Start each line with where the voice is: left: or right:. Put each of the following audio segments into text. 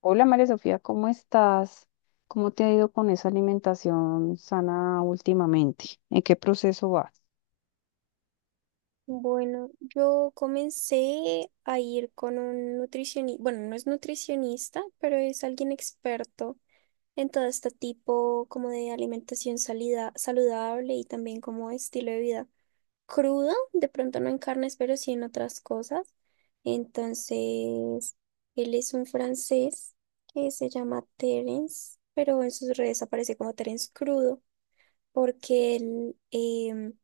left: Hola María Sofía, ¿cómo estás? ¿Cómo te ha ido con esa alimentación sana últimamente? ¿En qué proceso vas?
right: Bueno, yo comencé a ir con un nutricionista, bueno, no es nutricionista, pero es alguien experto en todo este tipo como de alimentación saludable y también como estilo de vida crudo, de pronto no en carnes, pero sí en otras cosas. Entonces, él es un francés que se llama Terence, pero en sus redes aparece como Terence crudo porque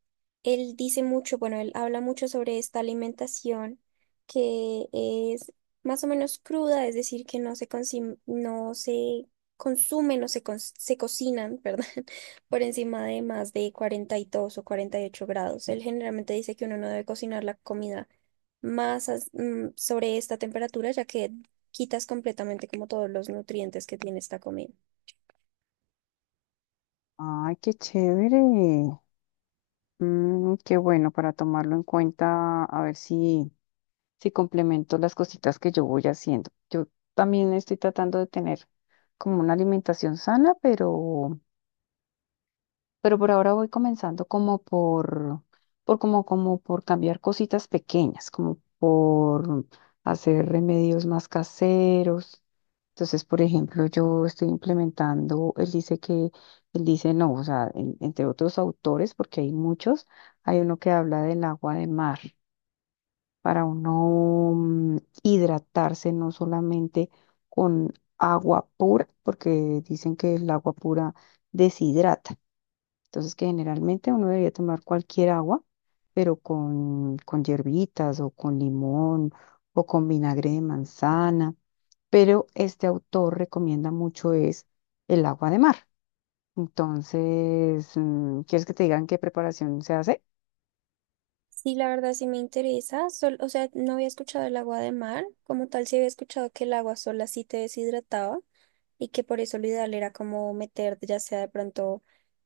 right: él dice mucho, bueno, él habla mucho sobre esta alimentación que es más o menos cruda, es decir, que no se consume, no se, cons- se cocinan, perdón, por encima de más de 42 o 48 grados. Él generalmente dice que uno no debe cocinar la comida sobre esta temperatura, ya que quitas completamente como todos los nutrientes que tiene esta comida.
left: Ay, qué chévere. Qué bueno para tomarlo en cuenta, a ver si complemento las cositas que yo voy haciendo. Yo también estoy tratando de tener como una alimentación sana, pero por ahora voy comenzando como por cambiar cositas pequeñas, como por hacer remedios más caseros. Entonces, por ejemplo, yo estoy implementando, él dice que, él dice no, o sea, entre otros autores, porque hay muchos, hay uno que habla del agua de mar, para uno hidratarse no solamente con agua pura, porque dicen que el agua pura deshidrata. Entonces, que generalmente uno debería tomar cualquier agua, pero con hierbitas o con limón o con vinagre de manzana. Pero este autor recomienda mucho es el agua de mar. Entonces, ¿quieres que te digan qué preparación se hace?
right: Sí, la verdad sí me interesa. Sol, o sea, no había escuchado el agua de mar. Como tal, sí había escuchado que el agua sola sí te deshidrataba y que por eso lo ideal era como meter, ya sea de pronto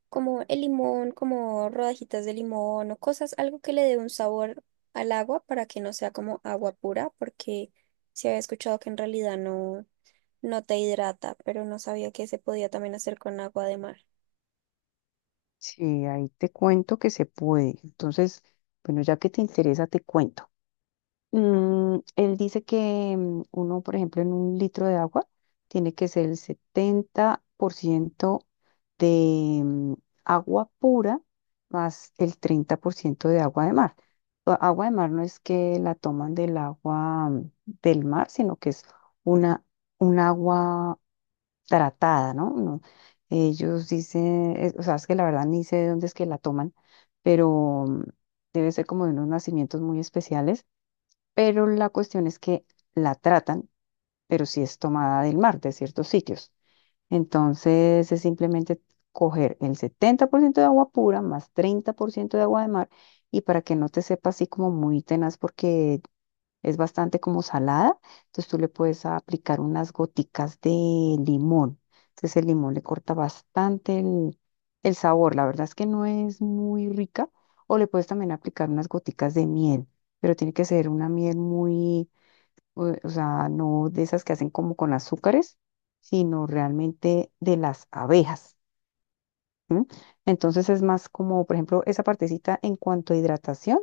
right: como el limón, como rodajitas de limón o cosas, algo que le dé un sabor al agua para que no sea como agua pura, porque sí había escuchado que en realidad no, no te hidrata, pero no sabía que se podía también hacer con agua de mar.
left: Sí, ahí te cuento que se puede. Entonces, bueno, ya que te interesa, te cuento. Él dice que uno, por ejemplo, en un litro de agua tiene que ser el 70% de agua pura más el 30% de agua de mar. Agua de mar no es que la toman del agua del mar, sino que es una, un agua tratada, ¿no? No, ellos dicen, o sea, es que la verdad ni sé de dónde es que la toman, pero debe ser como de unos nacimientos muy especiales, pero la cuestión es que la tratan, pero sí es tomada del mar, de ciertos sitios. Entonces es simplemente coger el 70% de agua pura más 30% de agua de mar, y para que no te sepa así como muy tenaz porque es bastante como salada, entonces tú le puedes aplicar unas goticas de limón. Entonces el limón le corta bastante el sabor, la verdad es que no es muy rica. O le puedes también aplicar unas goticas de miel, pero tiene que ser una miel muy, o sea, no de esas que hacen como con azúcares, sino realmente de las abejas. ¿M? Entonces es más como, por ejemplo, esa partecita en cuanto a hidratación,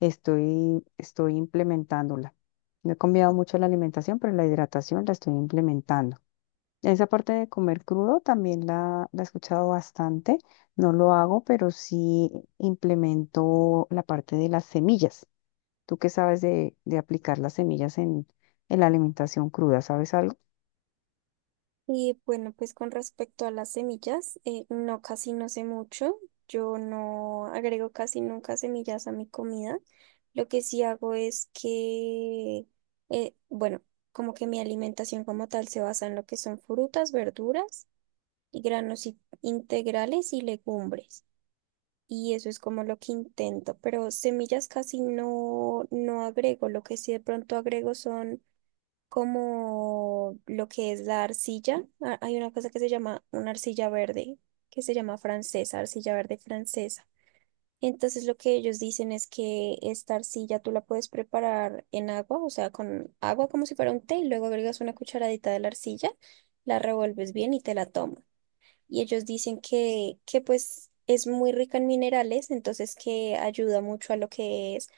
left: estoy implementándola. No he cambiado mucho la alimentación, pero la hidratación la estoy implementando. Esa parte de comer crudo también la he escuchado bastante. No lo hago, pero sí implemento la parte de las semillas. ¿Tú qué sabes de aplicar las semillas en la alimentación cruda? ¿Sabes algo?
right: Y bueno, pues con respecto a las semillas, no, casi no sé mucho. Yo no agrego casi nunca semillas a mi comida. Lo que sí hago es que, bueno, como que mi alimentación como tal se basa en lo que son frutas, verduras y granos integrales y legumbres. Y eso es como lo que intento, pero semillas casi no agrego. Lo que sí de pronto agrego son como lo que es la arcilla. Ah, hay una cosa que se llama una arcilla verde, que se llama francesa, arcilla verde francesa. Entonces lo que ellos dicen es que esta arcilla tú la puedes preparar en agua, o sea, con agua como si fuera un té, y luego agregas una cucharadita de la arcilla, la revuelves bien y te la tomas y ellos dicen que pues es muy rica en minerales, entonces que ayuda mucho a lo que es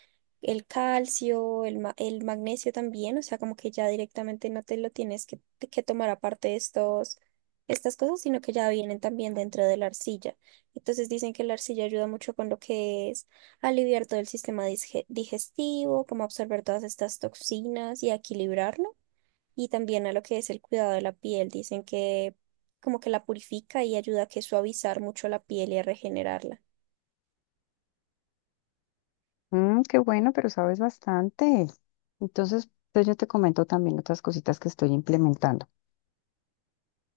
right: el calcio, el magnesio también, o sea, como que ya directamente no te lo que tomar aparte de estas cosas, sino que ya vienen también dentro de la arcilla. Entonces dicen que la arcilla ayuda mucho con lo que es aliviar todo el sistema digestivo, como absorber todas estas toxinas y a equilibrarlo y también a lo que es el cuidado de la piel. Dicen que como que la purifica y ayuda a que suavizar mucho la piel y a regenerarla.
left: Qué bueno, pero sabes bastante. Entonces, pues yo te comento también otras cositas que estoy implementando.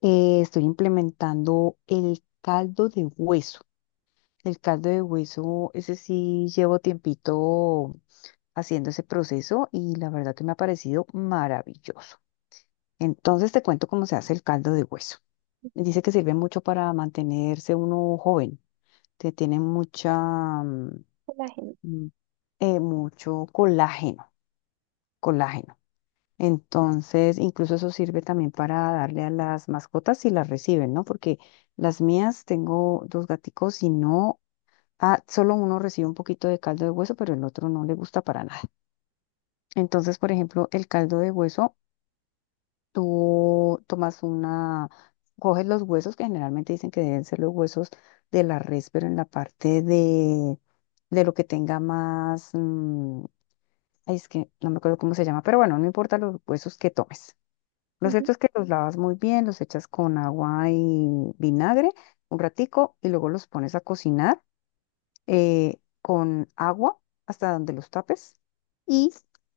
left: Estoy implementando el caldo de hueso. El caldo de hueso, ese sí llevo tiempito haciendo ese proceso, y la verdad que me ha parecido maravilloso. Entonces te cuento cómo se hace el caldo de hueso. Dice que sirve mucho para mantenerse uno joven, te tiene mucha, mm,
right: La gente.
left: mm, mucho colágeno, colágeno. Entonces, incluso eso sirve también para darle a las mascotas si las reciben, ¿no? Porque las mías, tengo dos gaticos y no, solo uno recibe un poquito de caldo de hueso, pero el otro no le gusta para nada. Entonces, por ejemplo, el caldo de hueso, tú tomas una, coges los huesos, que generalmente dicen que deben ser los huesos de la res, pero en la parte de lo que tenga más, ay, es que no me acuerdo cómo se llama, pero bueno, no importa los huesos que tomes. Lo cierto
right: Ujú.
left: es que los lavas muy bien, los echas con agua y vinagre un ratico y luego los pones a cocinar con agua hasta donde los tapes y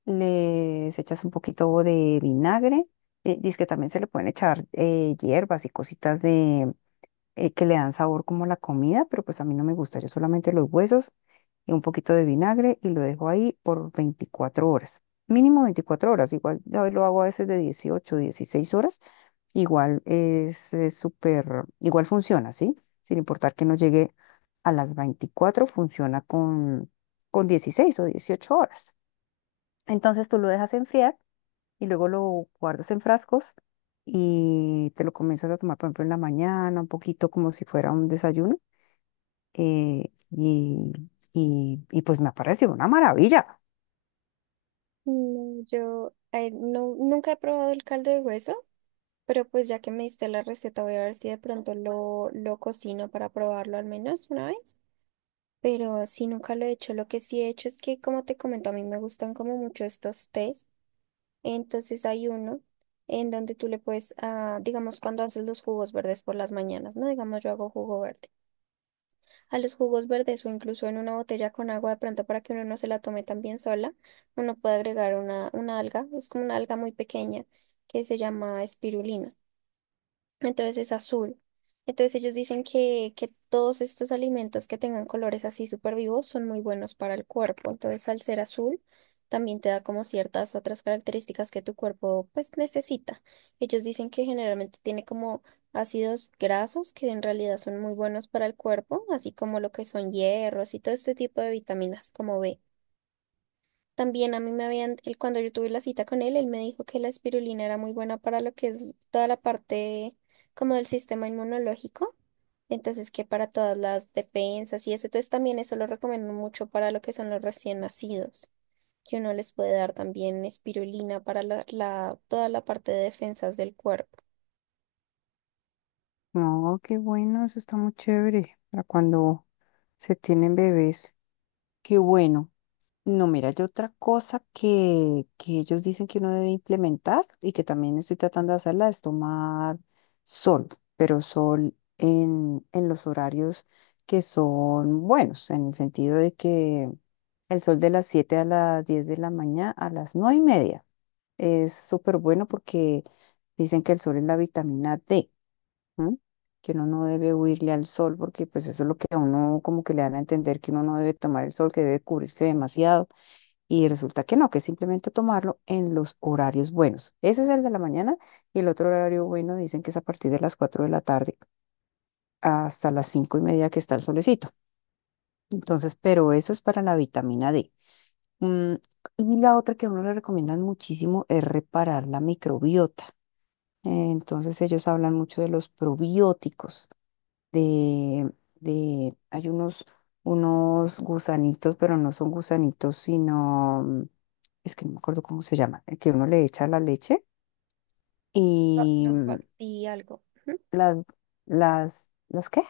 left: les echas un poquito de vinagre. Dice que también se le pueden echar hierbas y cositas que le dan sabor como a la comida, pero pues a mí no me gusta. Yo solamente los huesos y un poquito de vinagre, y lo dejo ahí por 24 horas. Mínimo 24 horas, igual yo lo hago a veces de 18, 16 horas, igual es súper, igual funciona, ¿sí? Sin importar que no llegue a las 24, funciona con 16 o 18 horas. Entonces tú lo dejas enfriar y luego lo guardas en frascos y te lo comienzas a tomar, por ejemplo, en la mañana, un poquito como si fuera un desayuno. eh, y, y pues me ha parecido una maravilla.
right: No, yo no, nunca he probado el caldo de hueso, pero pues ya que me diste la receta, voy a ver si de lo cocino para probarlo al menos una vez. Pero si nunca lo he hecho, lo que sí he hecho es que, como te comento, a mí me gustan como mucho estos tés. Entonces hay uno en donde tú le puedes, ah, digamos, cuando haces los jugos verdes por las mañanas, ¿no? Digamos, yo hago jugo verde. A los jugos verdes o incluso en una botella con agua de pronto para que uno no se la tome tan bien sola, uno puede agregar una alga, es como una alga muy pequeña que se llama espirulina entonces es azul. Entonces ellos dicen que todos estos alimentos que tengan colores así súper vivos son muy buenos para el cuerpo. Entonces al ser azul también te da como ciertas otras características que tu cuerpo pues necesita. Ellos dicen que generalmente tiene como ácidos grasos que en realidad son muy buenos para el cuerpo, así como lo que son hierros y todo este tipo de vitaminas como B. También a mí me habían, él, cuando yo tuve la cita con él, él me dijo que la espirulina era muy buena para lo que es toda la parte como del sistema inmunológico. Entonces, que para todas las defensas y eso. Entonces, también eso lo recomiendo mucho para lo que son los recién nacidos, que uno les puede dar también espirulina para toda la parte de defensas del cuerpo.
left: No, qué bueno, eso está muy chévere para cuando se tienen bebés. Qué bueno. No, mira, yo otra cosa que ellos dicen que uno debe implementar y que también estoy tratando de hacerla es tomar sol, pero sol en los horarios que son buenos, en el sentido de que el sol de las 7 a las 10 de la mañana, a las 9:30, es súper bueno porque dicen que el sol es la vitamina D, ¿m? Que uno no debe huirle al sol, porque pues eso es lo que a uno como que le dan a entender, que uno no debe tomar el sol, que debe cubrirse demasiado, y resulta que no, que es simplemente tomarlo en los horarios buenos. Ese es el de la mañana, y el otro horario bueno dicen que es a partir de las 4 de la tarde hasta las 5:30 que está el solecito. Entonces, pero eso es para la vitamina D. Mm, y la otra que a uno le recomiendan muchísimo es reparar la microbiota. Entonces ellos hablan mucho de los probióticos, de, de hay unos gusanitos, pero no son gusanitos, sino, es que no me acuerdo cómo se llama, el que uno le echa a la leche y
right: Los bacti algo. Ujú.
left: las, ¿las qué?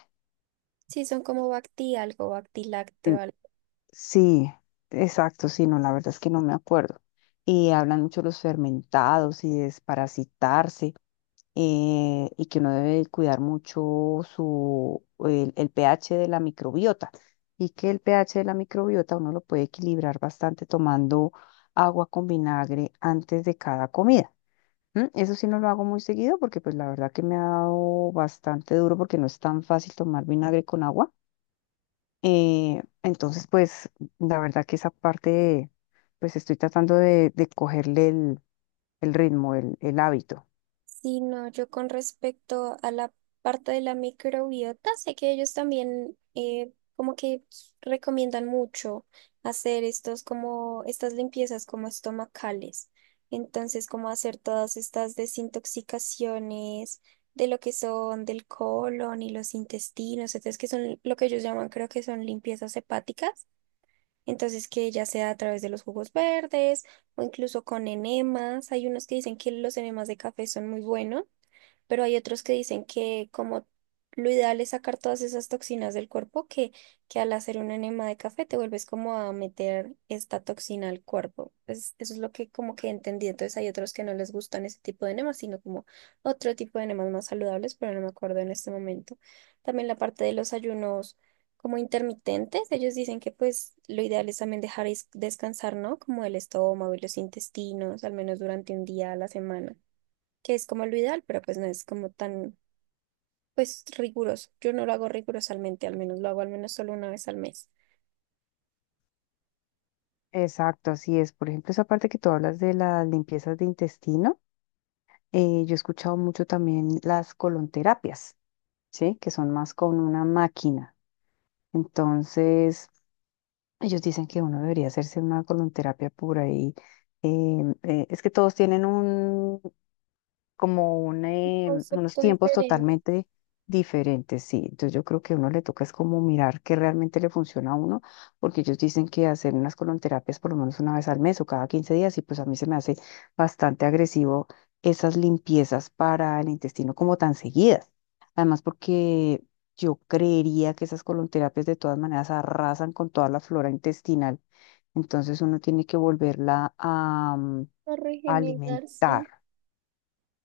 right: Sí, son como bacti, algo,
left: L-
right: bactilacteo.
left: Sí, exacto, sí, no, la verdad es que no me acuerdo. Y hablan mucho de los fermentados y desparasitarse. Y que uno debe cuidar mucho su, el pH de la microbiota, y que el pH de la microbiota uno lo puede equilibrar bastante tomando agua con vinagre antes de cada comida. ¿M? Eso sí no lo hago muy seguido porque pues la verdad que me ha dado bastante duro porque no es tan fácil tomar vinagre con agua. Entonces pues la verdad que esa parte, pues estoy tratando de cogerle el ritmo, el hábito.
right: Sí, no, yo con respecto a la parte de la microbiota, sé que ellos también como que recomiendan mucho hacer estos como estas limpiezas como estomacales. Entonces, como hacer todas estas desintoxicaciones de lo que son del colon y los intestinos, entonces que son lo que ellos llaman, creo que son limpiezas hepáticas. Entonces, que ya sea a través de los jugos verdes o incluso con enemas. Hay unos que dicen que los enemas de café son muy buenos pero hay otros que dicen que como lo ideal es sacar todas esas toxinas del cuerpo, que al hacer un enema de café te vuelves como a meter esta toxina al cuerpo. Eso es lo que como que entendí. Entonces hay otros que no les gustan ese tipo de enemas, sino como otro tipo de enemas más saludables, pero no me acuerdo en este momento. También la parte de los ayunos como intermitentes, ellos dicen que pues lo ideal es también dejar descansar, ¿no? Como el estómago y los intestinos, al menos durante un día a la semana que es como lo ideal, pero pues no es como tan, pues riguroso. Yo no lo hago rigurosamente, al menos lo hago al menos solo una vez al mes.
left: Exacto, así es. Por ejemplo, esa parte que tú hablas de las limpiezas de intestino, yo he escuchado mucho también las colonterapias, ¿sí? Que son más con una máquina. Entonces, ellos dicen que uno debería hacerse una colonterapia por ahí. Es que todos tienen un, como un,
right: Un
left: unos
right: concepto
left: tiempos
right: diferente,
left: totalmente diferentes, sí. Entonces yo creo que a uno le toca es como mirar qué realmente le funciona a uno, porque ellos dicen que hacer unas colonterapias por lo menos una vez al mes o cada 15 días, y pues a mí se me hace bastante agresivo esas limpiezas para el intestino como tan seguidas. Además, porque yo creería que esas colonterapias de todas maneras arrasan con toda la flora intestinal, entonces uno tiene que volverla a
right: a
left: a
right: regenerar,
left: alimentar.
right: sí,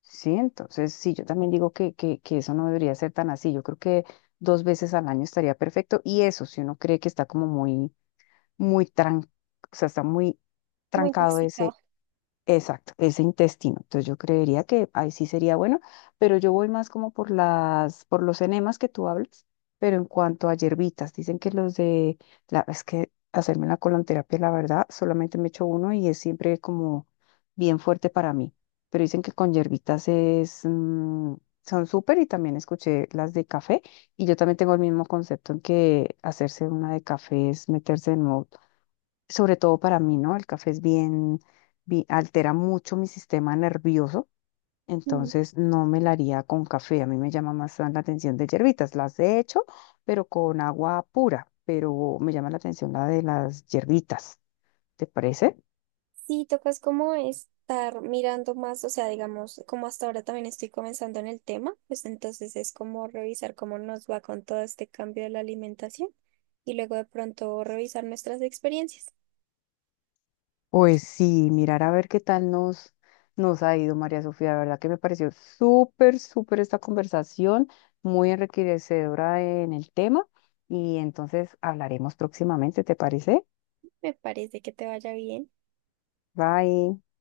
left: Sí, entonces sí, yo también digo que eso no debería ser tan así. Yo creo que dos veces al año estaría perfecto. Y eso, si uno cree que está como muy, o sea, está muy
right: como
left: trancado ese.
right: intoxicado.
left: Exacto, ese intestino. Entonces yo creería que ahí sí sería bueno, pero yo voy más como por las, por los enemas que tú hablas, pero en cuanto a hierbitas, dicen que los de la, es que hacerme la colonterapia, la verdad, solamente me he hecho uno, y es siempre como bien fuerte para mí. Pero dicen que con hierbitas es, son súper, y también escuché las de café, y yo también tengo el mismo concepto en que hacerse una de café es meterse en modo, sobre todo para mí, ¿no? El café es bien, altera mucho mi sistema nervioso,
right: Ujú.
left: entonces no me la haría con café. A mí me llama más la atención de hierbitas. Las he hecho, pero con agua pura, pero me llama la atención la de las hierbitas. ¿Te parece?
right: Sí, tocas como estar mirando más, o sea, digamos, como hasta ahora también estoy comenzando en el tema, pues entonces es como revisar cómo nos va con todo este cambio de la alimentación y luego de pronto revisar nuestras experiencias.
left: Pues sí, mirar a ver qué tal nos ha ido, María Sofía. De verdad que me pareció súper, súper esta conversación, muy enriquecedora en el tema. Y entonces hablaremos próximamente, ¿te parece?
right: Me parece que te vaya bien.
left: Bye.